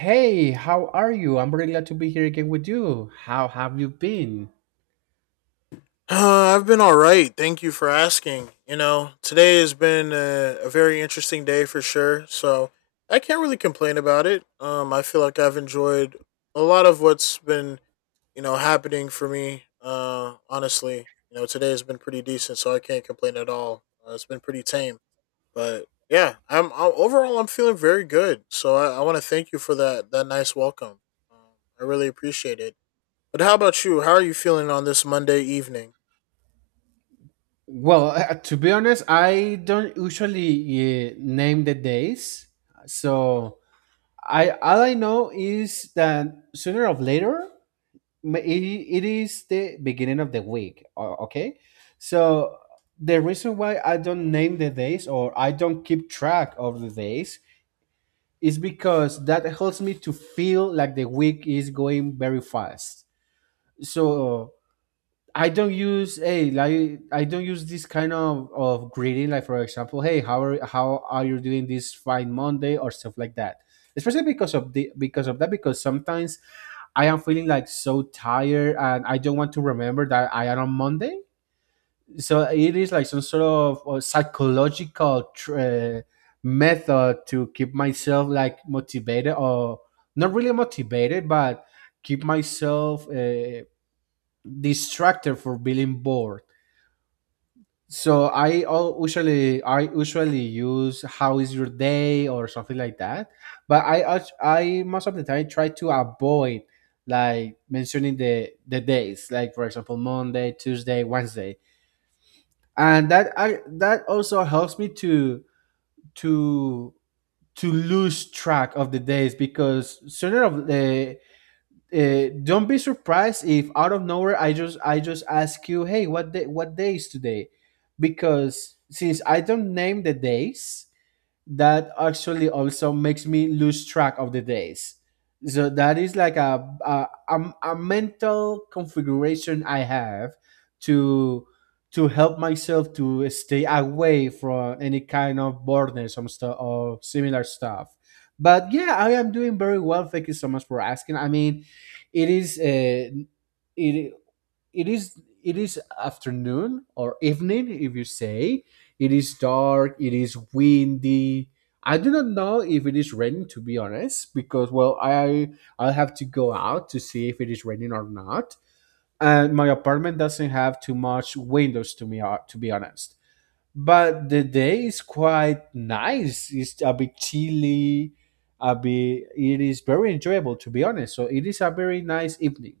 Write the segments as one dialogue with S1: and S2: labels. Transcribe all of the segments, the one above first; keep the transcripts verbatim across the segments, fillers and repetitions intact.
S1: Hey, how are you? I'm really glad to be here again with you. How have you been?
S2: Uh, I've been all right. Thank you for asking. You know, today has been a, a very interesting day for sure. So I can't really complain about it. Um, I feel like I've enjoyed a lot of what's been you know happening for me. Uh, honestly, you know, today has been pretty decent, so I can't complain at all. Uh, it's been pretty tame, but yeah, I'm, I'm overall I'm feeling very good. So I, I want to thank you for that that nice welcome. Um, I really appreciate it. But how about you? How are you feeling on this Monday evening?
S1: Well, uh, to be honest, I don't usually uh, name the days. So I all I know is that sooner or later ma- it, it is the beginning of the week. o- Okay, so the reason why I don't name the days or I don't keep track of the days is because that helps me to feel like the week is going very fast. So I don't use hey, like I don't use this kind of of greeting, like for example, hey, how are how are you doing this fine Monday, or stuff like that, especially because of the because of that, because sometimes I am feeling like so tired and I don't want to remember that I am on Monday. So it is like some sort of uh, psychological tr- uh, method to keep myself like motivated, or not really motivated, but keep myself uh, distractor for feeling bored. So I al- usually I usually use how is your day or something like that. But I als- I most of the time try to avoid like mentioning the the days, like for example Monday, Tuesday, Wednesday, and that I, that also helps me to to to lose track of the days, because sooner of the uh, don't be surprised if out of nowhere I just I just ask you, hey, what day what day is today? Because since I don't name the days, that actually also makes me lose track of the days. So that is like a a, a, a mental configuration I have to to help myself to stay away from any kind of boredom or stuff or similar stuff. But yeah, I am doing very well. Thank you so much for asking. I mean, it is uh, it it is it is afternoon or evening, if you say. It is dark, it is windy. I do not know if it is raining, to be honest, because, well, i I'll have to go out to see if it is raining or not, and my apartment doesn't have too much windows to me, uh, to be honest. But the day is quite nice, it's a bit chilly, a bit it is very enjoyable, to be honest. So it is a very nice evening.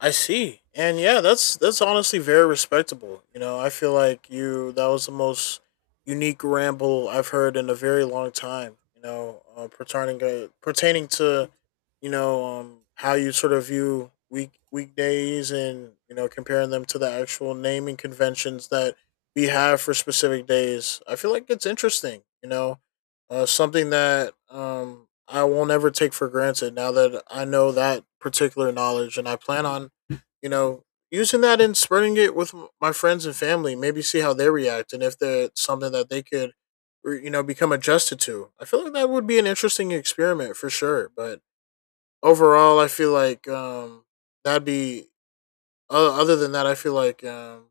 S2: I see. And yeah, that's that's honestly very respectable. You know, I feel like you that was the most unique ramble I've heard in a very long time. You know, uh, pertaining uh, pertaining to you know um, how you sort of view week weekdays and you know comparing them to the actual naming conventions that we have for specific days. I feel like it's interesting. You know, uh, something that um, I won't ever take for granted now that I know that particular knowledge and I plan on you know, using that and spreading it with m- my friends and family, maybe see how they react and if they're something that they could, or, you know, become adjusted to. I feel like that would be an interesting experiment for sure. But overall, I feel like um, that'd be, o- other than that, I feel like um,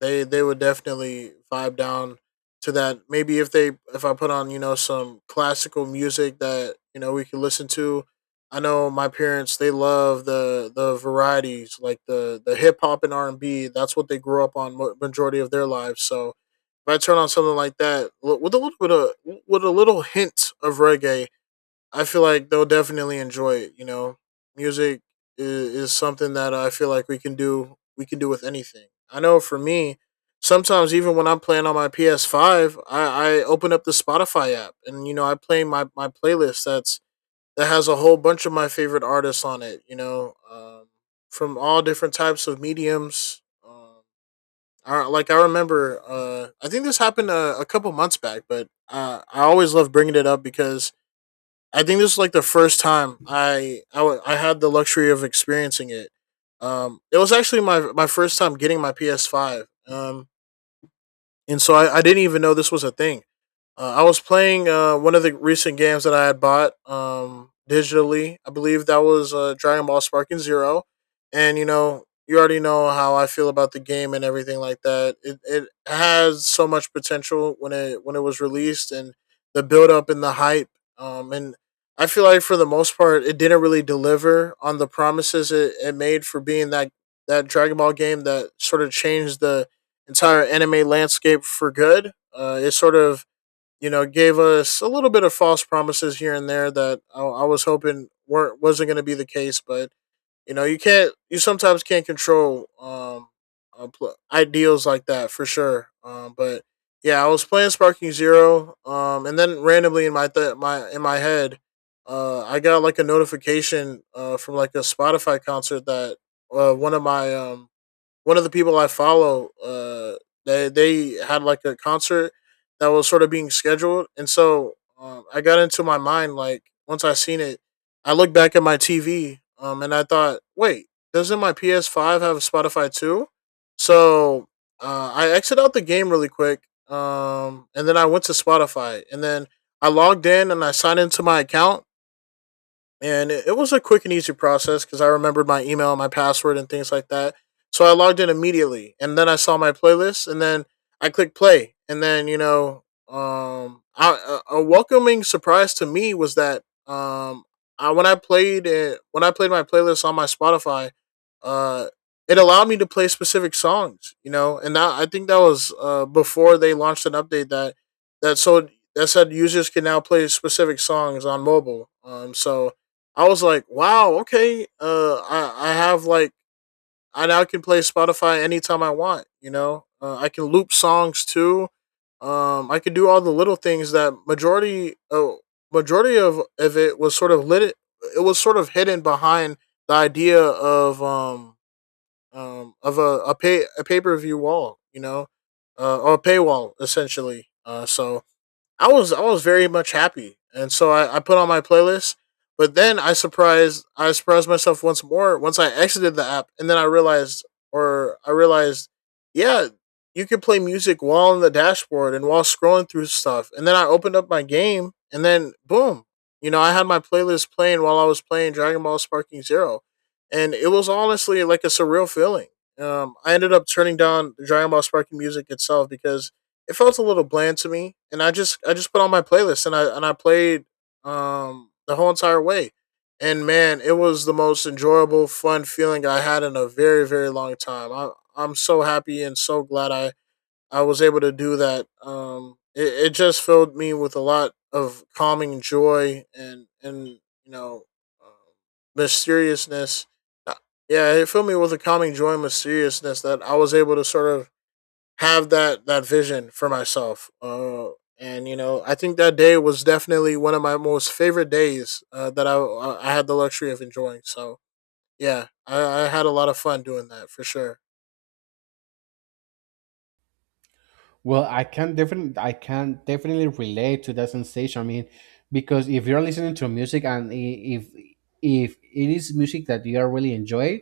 S2: they they would definitely vibe down to that. Maybe if they if I put on you know some classical music that you know we could listen to. I know my parents they love the the varieties like the the hip hop and R and B. That's what they grew up on mo- majority of their lives. So if I turn on something like that li- with a little bit of with a little hint of reggae I feel like they'll definitely enjoy it. You know, music is, is something that I feel like we can do. We can do with anything. I know for me, sometimes even when I'm playing on my P S five, I, I open up the Spotify app and you know I play my my playlist that's that has a whole bunch of my favorite artists on it. You know, um, from all different types of mediums. Um, I, like I remember, uh, I think this happened a, a couple months back, but uh, I always love bringing it up because I think this is like the first time I I, w- I had the luxury of experiencing it. Um, it was actually my my first time getting my P S five. Um, and so I, I didn't even know this was a thing. Uh, I was playing uh, one of the recent games that I had bought um, digitally. I believe that was uh, Dragon Ball Sparking Zero, and you know, you already know how I feel about the game and everything like that. It it has so much potential when it when it was released and the build up and the hype. Um, and I feel like for the most part, it didn't really deliver on the promises it, it made for being that that Dragon Ball game that sort of changed the entire anime landscape for good. Uh, it sort of You know, gave us a little bit of false promises here and there that I, I was hoping weren't wasn't going to be the case. But you know, you can't, you sometimes can't control um, uh, pl- ideals like that for sure. Um, but yeah, I was playing Sparking Zero, um, and then randomly in my th- my in my head, uh, I got like a notification uh, from like a Spotify concert that uh, one of my um, one of the people I follow, uh, they they had like a concert that was sort of being scheduled, and so um, I got into my mind like once I seen it, I looked back at my T V, um, and I thought, wait, doesn't my P S Five have Spotify too? So uh, I exited out the game really quick, um, and then I went to Spotify, and then I logged in and I signed into my account, and it, it was a quick and easy process because I remembered my email, my password, and things like that. So I logged in immediately, and then I saw my playlist, and then I clicked play, and then you know, um, I, a a welcoming surprise to me was that um, I, when I played it, when I played my playlist on my Spotify, uh, it allowed me to play specific songs, you know, and that I think that was uh before they launched an update that that so that said users can now play specific songs on mobile. Um, so I was like, wow, okay. Uh, I I have like I now can play Spotify anytime I want. You know, uh, I can loop songs too. Um, I can do all the little things that majority uh, majority of of it was sort of lit. It was sort of hidden behind the idea of um um of a a pay a pay per view wall. You know, uh, or a paywall essentially. Uh, so I was I was very much happy, and so I, I put on my playlist. But then I surprised I surprised myself once more once I exited the app, and then I realized, or I realized, yeah, you could play music while on the dashboard and while scrolling through stuff. And then I opened up my game, and then boom, you know, I had my playlist playing while I was playing Dragon Ball Sparking Zero, and it was honestly like a surreal feeling. Um, I ended up turning down the Dragon Ball Sparking music itself because it felt a little bland to me, and I just I just put on my playlist and I and I played um the whole entire way, and man, it was the most enjoyable, fun feeling I had in a very very long time. I I'm so happy and so glad I I was able to do that. Um, it, it just filled me with a lot of calming joy and and you know um, mysteriousness. Uh, Yeah, it filled me with a calming joy and mysteriousness that I was able to sort of have that that vision for myself. Uh, and you know, I think that day was definitely one of my most favorite days uh, that I I had the luxury of enjoying. So yeah, I, I had a lot of fun doing that for sure.
S1: Well, I can definitely I can definitely relate to that sensation. I mean, because if you're listening to music, and i- if if it is music that you are really enjoying,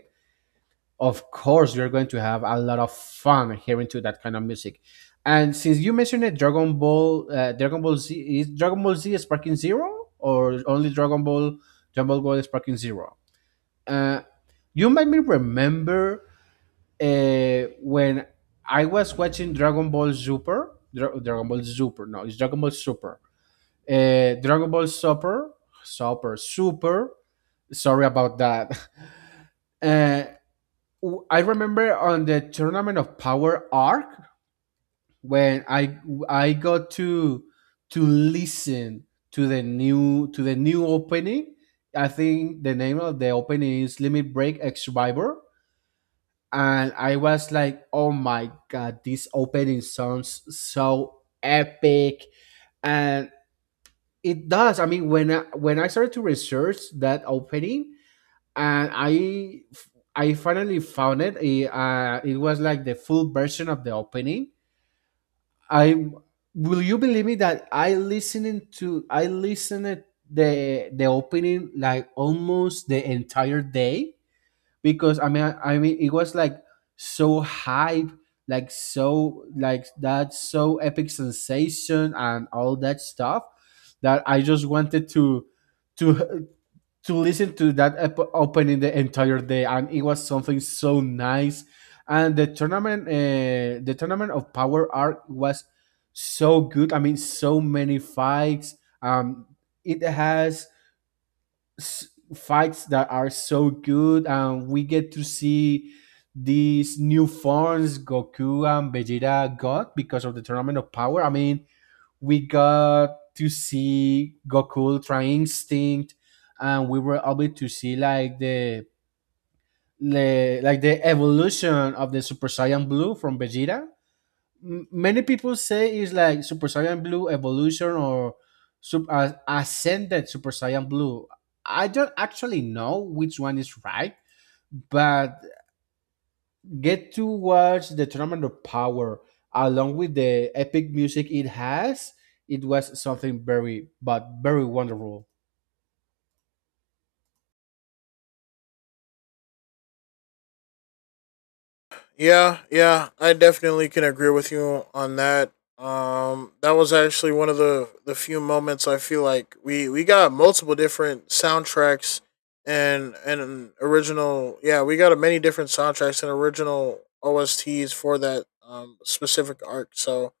S1: of course you're going to have a lot of fun hearing to that kind of music. And since you mentioned it, Dragon Ball, uh, Dragon Ball Z, is Dragon Ball Z Sparking Zero or only Dragon Ball Dragon Ball Gold Sparking Zero? Uh, you made me remember uh, when I was watching Dragon Ball Super, Dra- Dragon Ball Super, no, it's Dragon Ball Super, uh, Dragon Ball Super, Super, Super. Sorry about that. Uh, w- I remember on the Tournament of Power arc when I I got to to listen to the new to the new opening. I think the name of the opening is Limit Break X Survivor, and I was like, "Oh my god, this opening sounds so epic!" And it does. I mean, when I, when I started to research that opening, and I I finally found it. It, uh, it was like the full version of the opening. I Will you believe me that I listening to I listened the the opening like almost the entire day, because I mean I mean it was like so hype, like so like that so epic sensation and all that stuff, that I just wanted to to to listen to that ep- opening the entire day, and it was something so nice. And the tournament, uh, the Tournament of Power Arc was so good. I mean, so many fights. Um, it has s- fights that are so good, and we get to see these new forms Goku and Vegeta got because of the Tournament of Power. I mean, we got to see Goku Ultra Instinct, and we were able to see, like, the, the like the evolution of the Super Saiyan Blue from Vegeta. M- many people say it's like Super Saiyan Blue evolution or sub- uh, ascended Super Saiyan Blue. I don't actually know which one is right, but get to watch the Tournament of Power along with the epic music it has. It was something very, but very wonderful.
S2: Yeah, yeah, I definitely can agree with you on that. Um, that was actually one of the the few moments I feel like we we got multiple different soundtracks and and original. Yeah, we got many different soundtracks and original O S Ts for that um specific arc. So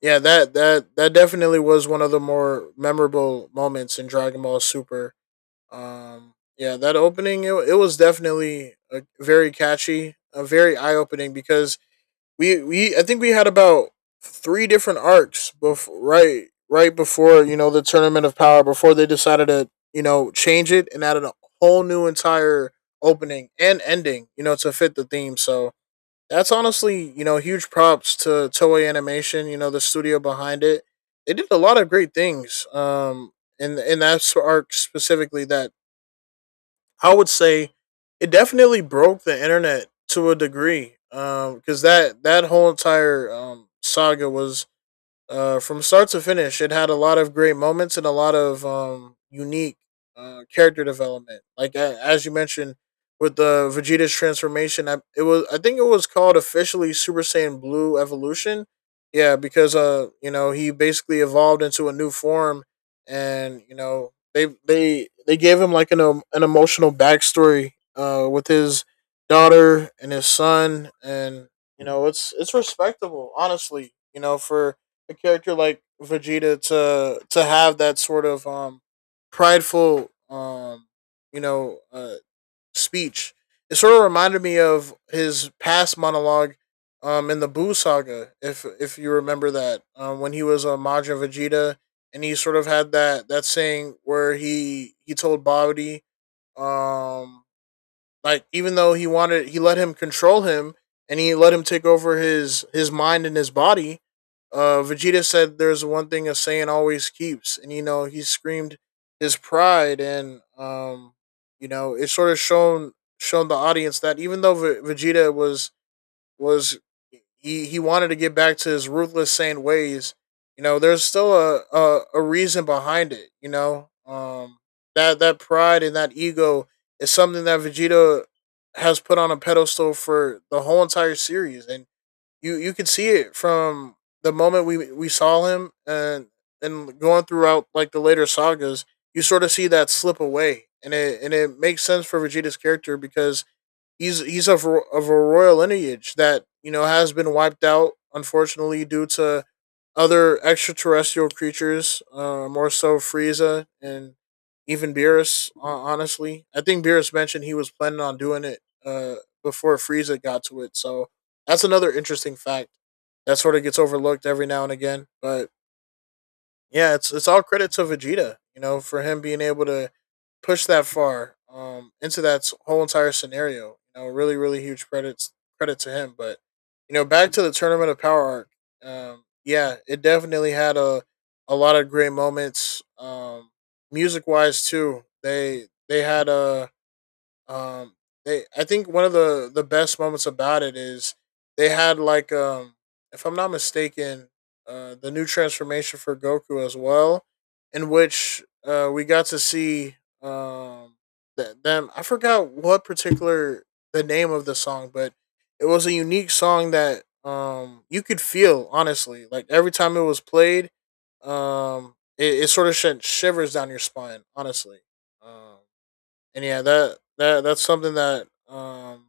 S2: yeah, that that that definitely was one of the more memorable moments in Dragon Ball Super. Um, yeah, that opening it, it was definitely uh very catchy, a very eye opening because we we I think we had about three different arcs before right right before you know the tournament of power before they decided to you know change it and added a whole new entire opening and ending you know to fit the theme so that's honestly you know huge props to Toei Animation you know the studio behind it. They did a lot of great things um in in that arc specifically that I would say it definitely broke the internet to a degree. Um, because that that whole entire um saga was uh, from start to finish, it had a lot of great moments and a lot of um, unique uh, character development. Like uh, as you mentioned with the Vegeta's transformation, I, it was I think it was called officially Super Saiyan Blue Evolution. Yeah, because uh, you know, he basically evolved into a new form, and you know, they they they gave him like an um, an emotional backstory uh with his daughter and his son, and you know, it's it's respectable, honestly. You know, for a character like Vegeta to to have that sort of um prideful um you know uh speech. It sort of reminded me of his past monologue um in the Buu saga, if if you remember that, um, when he was a uh, Majin Vegeta and he sort of had that that saying where he he told Bobby um like even though he wanted, he let him control him, and he let him take over his his mind and his body. Uh, Vegeta said, "There's one thing a Saiyan always keeps," and you know he screamed his pride, and um, you know it sort of shown shown the audience that even though v- Vegeta was was he he wanted to get back to his ruthless, sane ways. You know, there's still a a, a reason behind it. You know, um, that that pride and that ego is something that Vegeta has put on a pedestal for the whole entire series, and you you can see it from the moment we we saw him and and going throughout like the later sagas. You sort of see that slip away, and it and it makes sense for Vegeta's character because he's he's of of a royal lineage that you know has been wiped out unfortunately due to other extraterrestrial creatures, uh, more so Frieza and even Beerus. Uh, honestly, I think Beerus mentioned he was planning on doing it uh, before Frieza got to it, so that's another interesting fact that sort of gets overlooked every now and again, but yeah, it's it's all credit to Vegeta, you know, for him being able to push that far um, into that s- whole entire scenario. You know, really, really huge credits credit to him. But you know, back to the Tournament of Power arc. Um, yeah, it definitely had a a lot of great moments. Um, music wise too, they they had a um, they I think one of the the best moments about it is they had like um, if I'm not mistaken, uh, the new transformation for Goku as well, in which uh we got to see um th- them. I forgot what particular the name of the song, but it was a unique song that um you could feel honestly like every time it was played um it, it sort of sent shivers down your spine honestly. um and yeah, that that that's something that um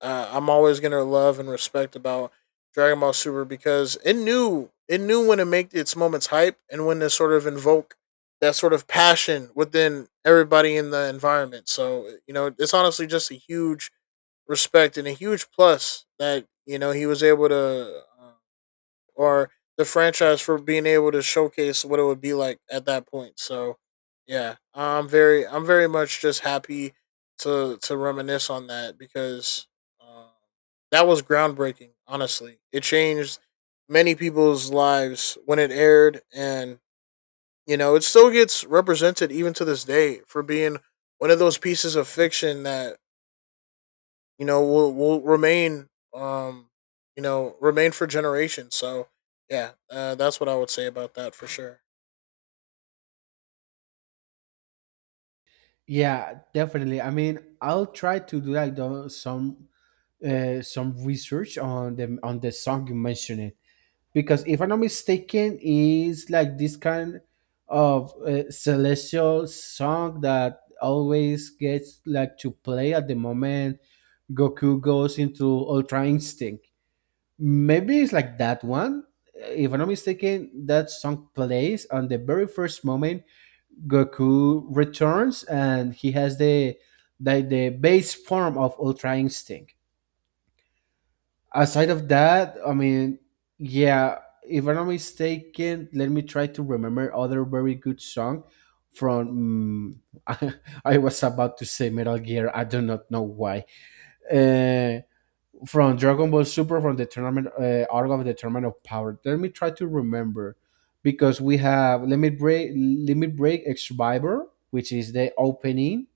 S2: uh, I'm always gonna love and respect about Dragon Ball Super because it knew it knew when to make its moments hype and when to sort of invoke that sort of passion within everybody in the environment. So eh, you know, it's honestly just a huge respect and a huge plus that you know he was able to uh, or the franchise for being able to showcase what it would be like at that point. So, yeah, I'm very I'm very much just happy to to reminisce on that because uh, that was groundbreaking. Honestly, it changed many people's lives when it aired, and you know it still gets represented even to this day for being one of those pieces of fiction that you know will will remain um you know remain for generations. So yeah, uh, that's what I would say about that for sure.
S1: Yeah, definitely. I mean, I'll try to do, like, the, some uh, some research on the on the song you mentioned, because if I'm not mistaken, is like this kind of uh, celestial song that always gets, like, to play at the moment Goku goes into Ultra Instinct. Maybe it's like that one. If I'm not mistaken, that song plays on the very first moment Goku returns and he has the the, the base form of Ultra Instinct. Aside of that, I mean, yeah, if I'm not mistaken, let me try to remember other very good song from. I was about to say Metal Gear. I do not know why. Uh, from Dragon Ball Super, from the tournament, uh, Arc of the Tournament of Power. Let me try to remember, because we have Limit Break, Limit Break X Survivor, which is the opening,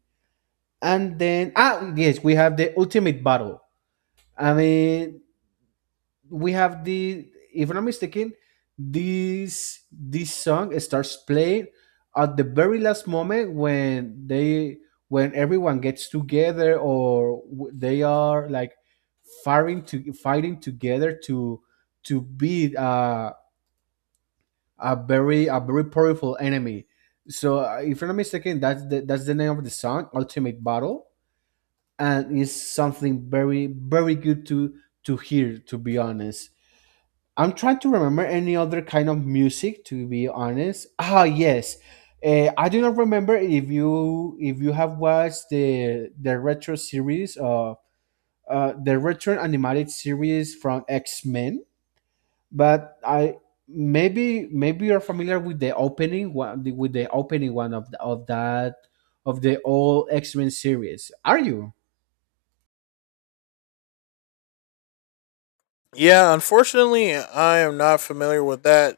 S1: and then, ah yes, we have the Ultimate Battle. I mean, we have the if I'm not mistaken, this this song starts playing at the very last moment when they when everyone gets together, or w- they are like fighting to fighting together to to beat uh, a very a very powerful enemy. So uh, if I'm not mistaken, that's the that's the name of the song, Ultimate Battle, and it's something very, very good to to hear. To be honest, I'm trying to remember any other kind of music, to be honest. Ah yes. Uh, I do not remember if you if you have watched the the retro series of uh, the retro animated series from X-Men, but I, maybe maybe you're familiar with the opening one with the opening one of the, of that of the old X-Men series. Are you?
S2: Yeah, unfortunately, I am not familiar with that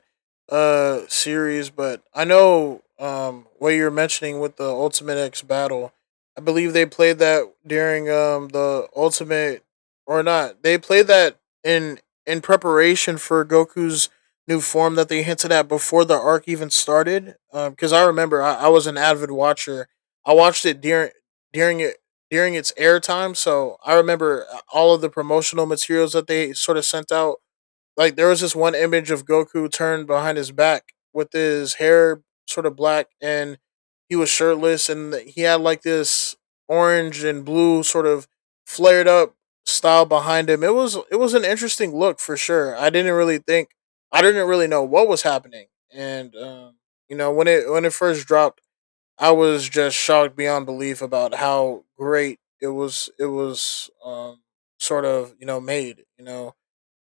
S2: uh series, but I know um what you're mentioning with the Ultimate X Battle. I believe they played that during um the Ultimate or not. They played that in in preparation for Goku's new form that they hinted at before the arc even started. Um, because I remember I, I was an avid watcher. I watched it during during it during its airtime. So I remember uh, all of the promotional materials that they sort of sent out. Like there was this one image of Goku turned behind his back with his hair sort of black and he was shirtless and he had like this orange and blue sort of flared up style behind him. It was it was an interesting look for sure. I didn't really think I didn't really know what was happening, and um, you know when it when it first dropped I was just shocked beyond belief about how great it was. It was um, sort of you know made you know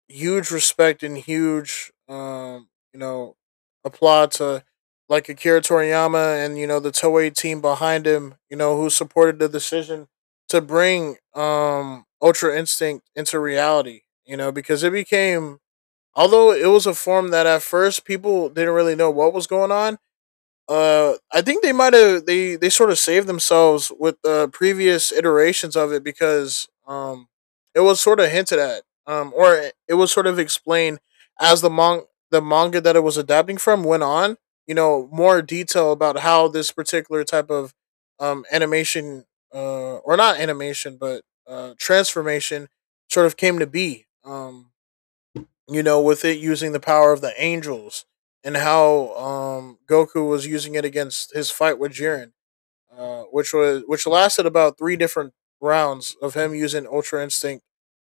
S2: huge respect and huge um, you know applaud to like Akira Toriyama and you know the Toei team behind him. You know who supported the decision to bring um, Ultra Instinct into reality. You know because it became, although it was a form that at first people didn't really know what was going on, uh I think they might have they they sort of saved themselves with the previous iterations of it because um it was sort of hinted at, um or it- it was sort of explained as the mong the manga that it was adapting from went on. You know, more detail about how this particular type of um animation, uh or not animation but uh transformation, sort of came to be, um you know, with it using the power of the angels and how um, Goku was using it against his fight with Jiren, uh, which was which lasted about three different rounds of him using Ultra Instinct,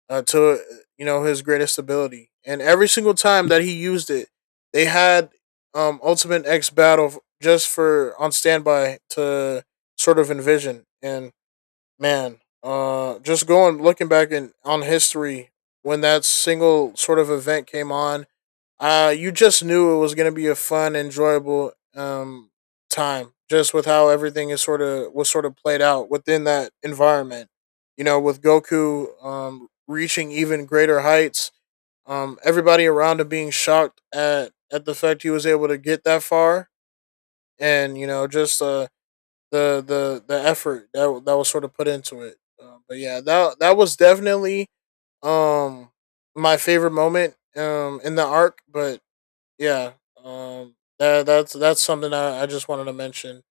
S2: uh, to you know his greatest ability, and every single time that he used it, they had, um, Ultimate X Battle just for on standby to sort of envision. And man, uh, just going looking back in on history when that single sort of event came on, uh, you just knew it was going to be a fun, enjoyable um, time, just with how everything is sort of was sort of played out within that environment. You know, with Goku um, reaching even greater heights, um, everybody around him being shocked at at the fact he was able to get that far, and you know, just uh, the the the effort that that was sort of put into it. Uh, but yeah, that that was definitely um my favorite moment um in the arc, but yeah, um, that that's that's something I, I just wanted to mention.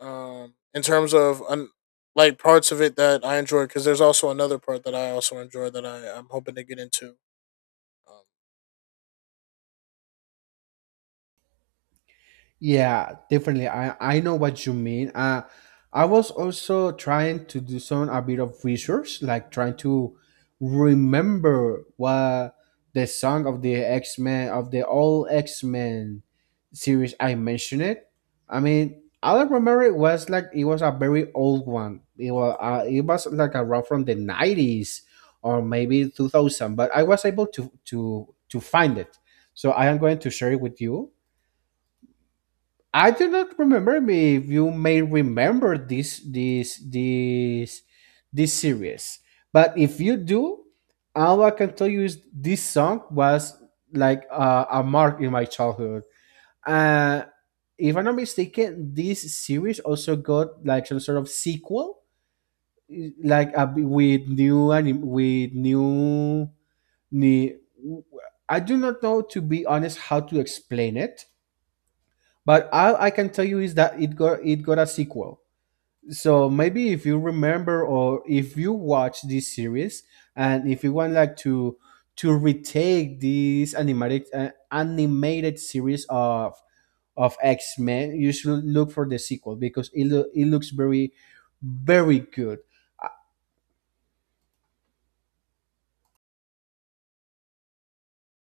S2: Um, in terms of un, Like parts of it that I enjoy, because there's also another part that I also enjoy that I I'm hoping to get into. Um,
S1: Yeah, definitely. I I know what you mean. Uh, I was also trying to do some a bit of research, like trying to remember what the song of the X Men of the old X Men series I mentioned it. I mean, all I remember, it was like it was a very old one. It was uh, it was like around from the nineties or maybe two thousand. But I was able to to to find it. So I am going to share it with you. I do not remember if you may remember this this this this series, but if you do, all I can tell you is this song was like, uh, a mark in my childhood. Uh, if I'm not mistaken, this series also got like some sort of sequel, i- like a, b- with new anim- with new, new. I do not know, to be honest, how to explain it, but all I can tell you is that it got it got a sequel. So maybe if you remember, or if you watch this series, and if you want, like, to to retake this animated uh, animated series of of X Men, you should look for the sequel, because it loo- it looks very, very good. Uh,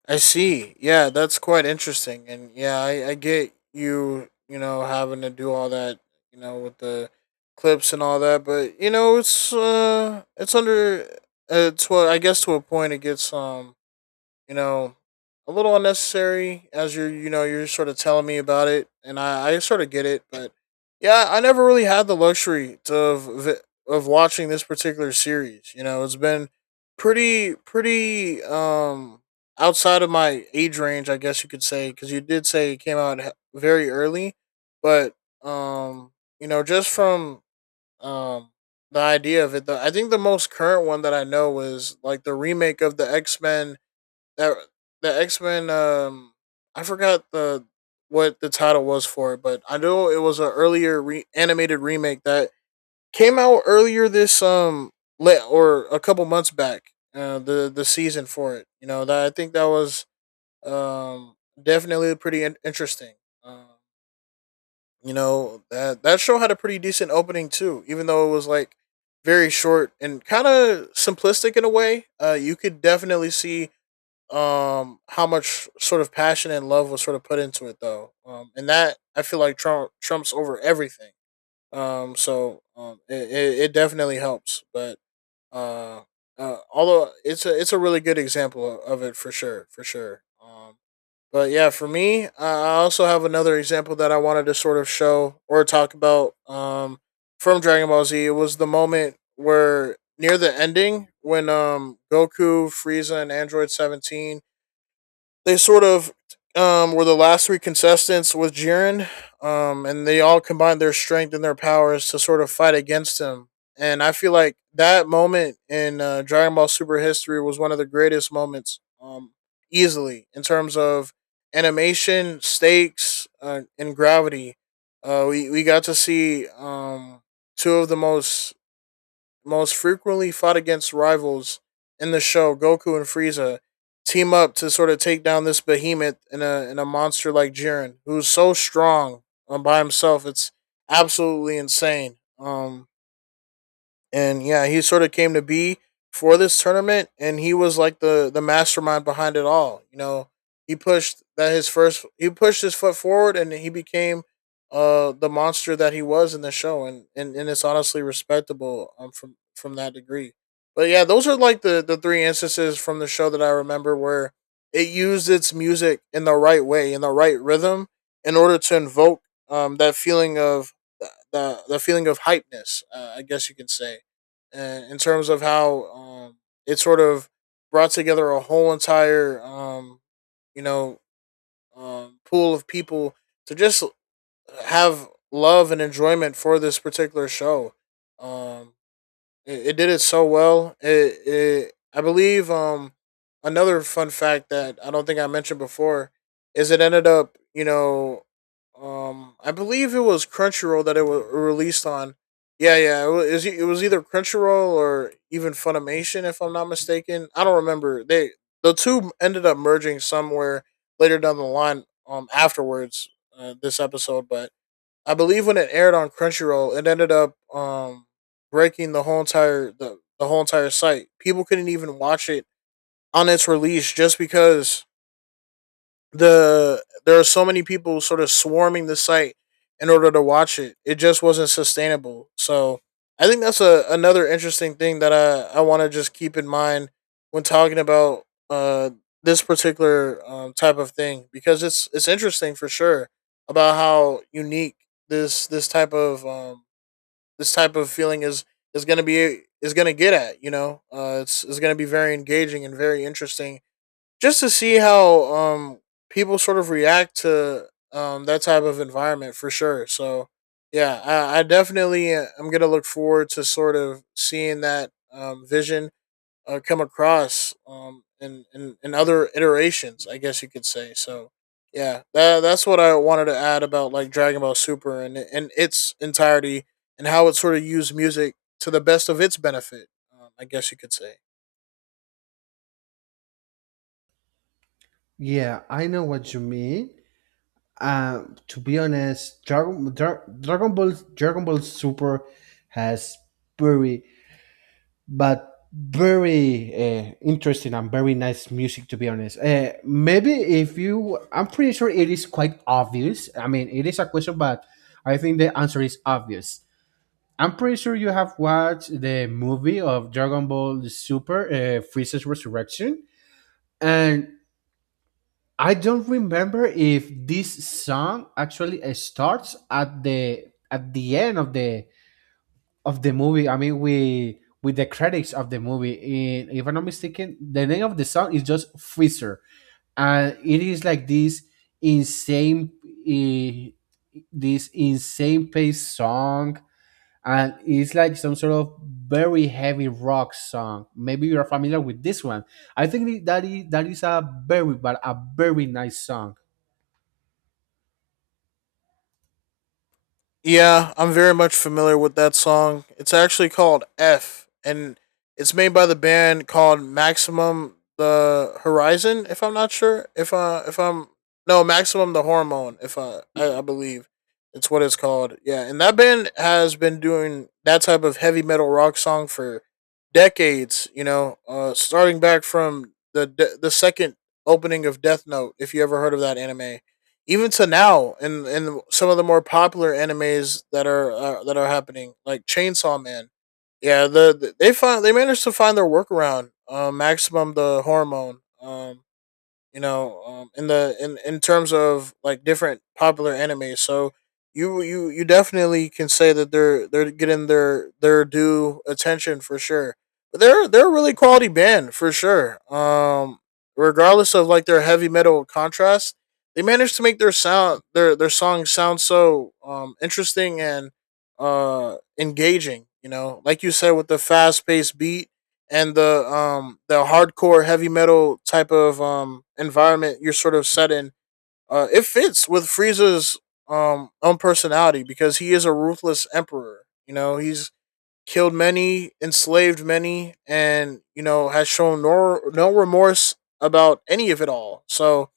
S2: I see. Yeah, that's quite interesting, and yeah, I I get you. You know, having to do all that. You know, with the clips and all that, but you know, it's uh, it's under. It's what I guess to a point it gets um you know, a little unnecessary as you're, you know, you're sort of telling me about it, and I, I sort of get it, but yeah, I never really had the luxury to of, of watching this particular series. You know, it's been pretty, pretty, um, outside of my age range, I guess you could say, because you did say it came out very early, but, um, you know, just from, um, the idea of it, the, I think the most current one that I know was like the remake of the X Men that the X Men. Um, I forgot the what the title was for it, but I know it was an earlier re- animated remake that came out earlier this um le- or a couple months back. Uh, the the season for it, you know that I think that was um definitely pretty in- interesting. Um, you know that that show had a pretty decent opening too, even though it was like very short and kind of simplistic in a way. Uh, you could definitely see um how much sort of passion and love was sort of put into it though, um and that I feel like trump trumps over everything. Um so um it, it, it definitely helps, but uh, uh although it's a it's a really good example of it for sure for sure. Um but yeah, for me, i I also have another example that I wanted to sort of show or talk about, um from Dragon Ball Z. It was the moment where near the ending when um Goku, Frieza and Android seventeen they sort of um, were the last three contestants with Jiren, um, and they all combined their strength and their powers to sort of fight against him. And I feel like that moment in uh, Dragon Ball Super history was one of the greatest moments, um, easily in terms of animation, stakes, uh, and gravity. Uh, we we got to see um, two of the most most frequently fought against rivals in the show, Goku and Frieza, team up to sort of take down this behemoth and a in a monster like Jiren, who's so strong um, by himself. It's absolutely insane. Um, and yeah, he sort of came to be for this tournament, and he was like the the mastermind behind it all. You know, he pushed that his first he pushed his foot forward, and he became uh the monster that he was in the show, and and, and it's honestly respectable um from from that degree. But yeah, those are like the the three instances from the show that I remember where it used its music in the right way, in the right rhythm, in order to invoke um that feeling of the the feeling of hypeness, uh, I guess you can say uh, in terms of how um, it sort of brought together a whole entire um, you know um, pool of people to just have love and enjoyment for this particular show. Um, it, it did it so well. It, it I believe, um another fun fact that I don't think I mentioned before is it ended up, you know um I believe it was Crunchyroll that it was released on. Yeah, yeah, it was e, it was either Crunchyroll or even Funimation, if I'm not mistaken. I don't remember. They the two ended up merging somewhere later down the line, um afterwards uh, this episode. But I believe when it aired on Crunchyroll, it ended up, um breaking the whole entire, the, the whole entire site. People couldn't even watch it on its release just because the there are so many people sort of swarming the site in order to watch it. It just wasn't sustainable. So I think that's a another interesting thing that I I want to just keep in mind when talking about uh this particular, um, type of thing, because it's it's interesting for sure, about how unique this this type of, um this type of feeling is is going to be is going to get at, you know uh it's it's going to be very engaging and very interesting, just to see how, um people sort of react to, um that type of environment for sure. So yeah, I, I definitely uh, am gonna look forward to sort of seeing that, um, vision uh, come across, um in, in in other iterations, I guess you could say. So yeah, that that's what I wanted to add about like Dragon Ball Super and and its entirety, and how it sort of used music to the best of its benefit. Um, I guess you could say.
S1: yeah, I know what you mean. Uh, to be honest, Dragon Dra- Dragon Ball Dragon Ball Super has very, but very uh, interesting and very nice music, to be honest. Uh, maybe, if you I'm pretty sure it is quite obvious, I mean, it is a question, but I think the answer is obvious. I'm pretty sure you have watched the movie of Dragon Ball Super, uh, Freeze's Resurrection, and I don't remember if this song actually uh, starts at the at the end of the of the movie. I mean, we with the credits of the movie. And if I'm not mistaken, the name of the song is just Freezer, and it is like this insane, eh, this insane pace song, and it's like some sort of very heavy rock song. Maybe you're familiar with this one. I think that is, that is a very, but a very nice song.
S2: Yeah, I'm very much familiar with that song. It's actually called F, and it's made by the band called Maximum the Horizon. If I'm not sure, if uh, if I'm no, Maximum the Hormone. If I, I, I believe it's what it's called. Yeah, and that band has been doing that type of heavy metal rock song for decades. You know, uh, starting back from the the second opening of Death Note, if you ever heard of that anime, even to now, in in some of the more popular animes that are, uh, that are happening, like Chainsaw Man. Yeah, the, the- they find they managed to find their workaround, uh, Maximum the Hormone, um you know um, in the, in, in terms of like different popular anime. So you you you definitely can say that they're they're getting their their due attention for sure, but they're they're a really quality band for sure, um regardless of like their heavy metal contrast. They managed to make their sound, their their songs sound so, um interesting and uh engaging, you know, like you said, with the fast paced beat and the, um the hardcore heavy metal type of, um environment you're sort of set in. uh, it fits with Frieza's, um own personality, because he is a ruthless emperor. You know, he's killed many, enslaved many, and you know has shown no no remorse about any of it all. So,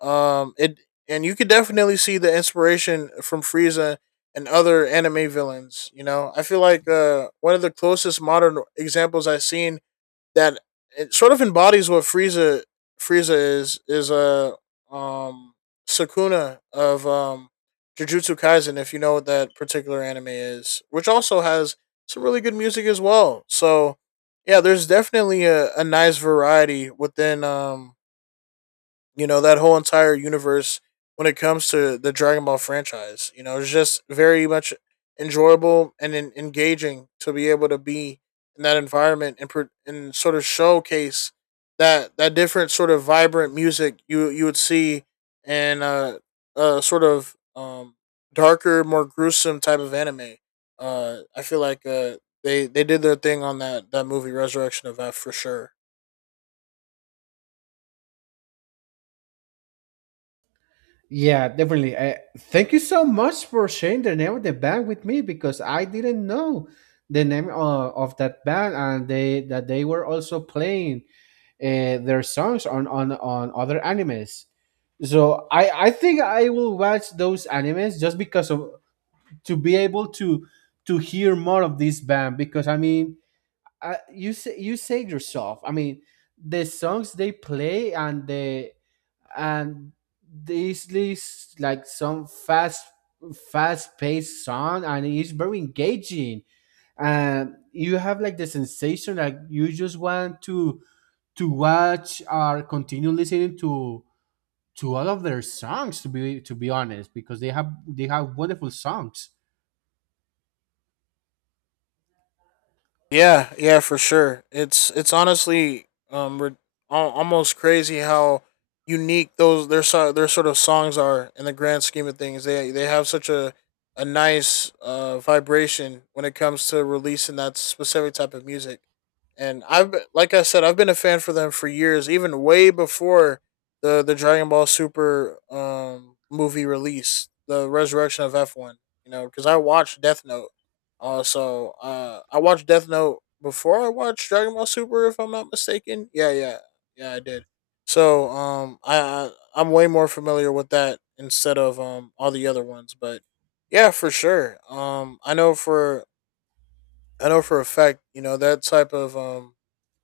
S2: um it and you could definitely see the inspiration from Frieza and other anime villains. You know, I feel like uh one of the closest modern examples I've seen, that it sort of embodies what Frieza Frieza is is a, um Sakuna of, um Jujutsu Kaisen, if you know what that particular anime is, which also has some really good music as well. So yeah, there's definitely a, a nice variety within, um you know, that whole entire universe when it comes to the Dragon Ball franchise. You know, it's just very much enjoyable and en- engaging to be able to be in that environment, and pro- and sort of showcase that that different sort of vibrant music you you would see in a, a sort of, um, darker, more gruesome type of anime. Uh, I feel like uh, they they did their thing on that that movie, Resurrection of F, for sure.
S1: Yeah, definitely. Uh, thank you so much for sharing the name of the band with me, because I didn't know the name uh, of that band and they that they were also playing uh, their songs on, on on other animes. So I I think I will watch those animes, just because of, to be able to to hear more of this band, because I mean, I, you say you say yourself, I mean, the songs they play, and the and this is like some fast fast paced song, and it's very engaging, and you have like the sensation, like you just want to to watch, or continue listening to to all of their songs, to be to be honest, because they have they have wonderful songs.
S2: Yeah, yeah, for sure. It's it's honestly um re- al- almost crazy how unique those their so- their sort of songs are in the grand scheme of things. They they have such a a nice uh vibration when it comes to releasing that specific type of music. And I've be- like I said, I've been a fan for them for years, even way before the the Dragon Ball Super, um movie release, the Resurrection of F, you know, cuz I watched Death Note. uh, so uh, I watched Death Note before I watched Dragon Ball Super, if I'm not mistaken. Yeah, yeah, yeah, I did. So, um, I, I I'm way more familiar with that, instead of, um all the other ones, but yeah, for sure. Um, I know for I know for a fact, you know, that type of, um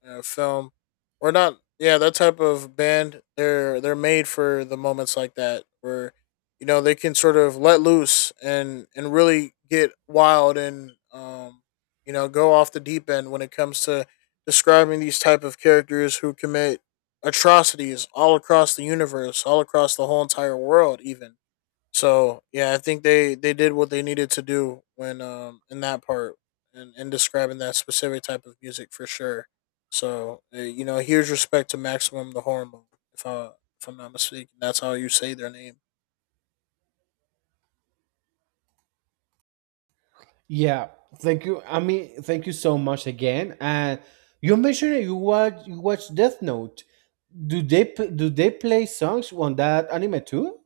S2: uh, film, or not, yeah, that type of band. They're they're made for the moments like that, where you know they can sort of let loose and and really get wild and, um you know, go off the deep end when it comes to describing these type of characters who commit atrocities all across the universe, all across the whole entire world, even. So yeah, I think they they did what they needed to do when, um in that part, and in describing that specific type of music for sure. So uh, you know, here's respect to Maximum the Hormone. If I, if I'm not mistaken, that's how you say their name.
S1: Yeah, thank you, I mean, thank you so much again. And you mentioned that you watch you watch Death Note. Do they p- Do they play songs on that anime too?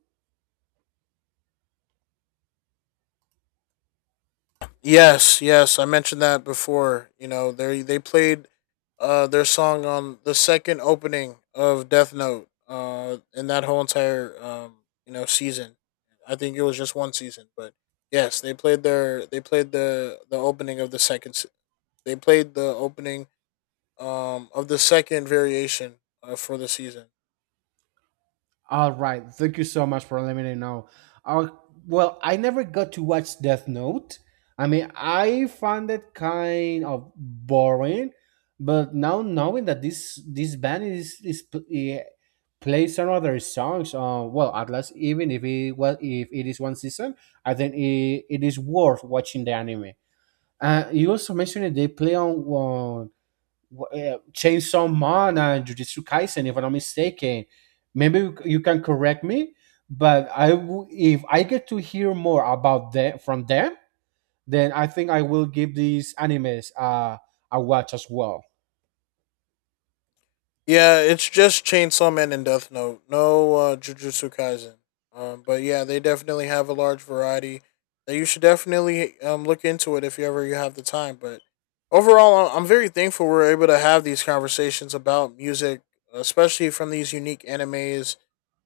S2: Yes, yes, I mentioned that before. You know, they they played uh their song on the second opening of Death Note, uh in that whole entire, um you know season. I think it was just one season, but yes, they played their they played the the opening of the second se- they played the opening, um of the second variation, uh, for the season.
S1: All right. Thank you so much for letting me know. Uh, well, I never got to watch Death Note. I mean, I found it kind of boring, but now knowing that this this band is is pl- eh, plays some other songs, uh, well, at least, even if it was if it is one season, I think it, it is worth watching the anime. Uh, you also mentioned that they play on uh, Chainsaw Man and Jujutsu Kaisen, if I'm not mistaken. Maybe you- can correct me, but I w- if I get to hear more about them, from them, then I think I will give these animes uh, a watch as well.
S2: Yeah, it's just Chainsaw Man and Death Note. No uh, Jujutsu Kaisen. Um, but yeah, they definitely have a large variety that you should definitely, um, look into it if you ever you have the time. But overall, I- I'm very thankful we're able to have these conversations about music, especially from these unique animes.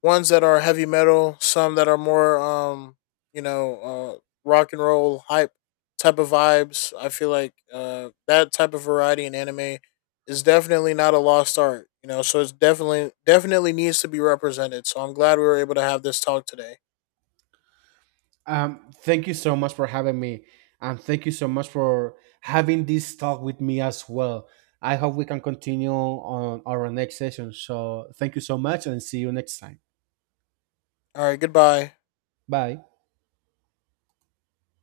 S2: Ones that are heavy metal, some that are more, um, you know, uh, rock and roll hype type of vibes. I feel like uh, that type of variety in anime is definitely not a lost art, you know. So it's definitely definitely needs to be represented. So I'm glad we were able to have this talk today.
S1: Um, thank you so much for having me, and thank you so much for having this talk with me as well. I hope we can continue on our next session. So thank you so much, and see you next time.
S2: All right, goodbye.
S1: Bye.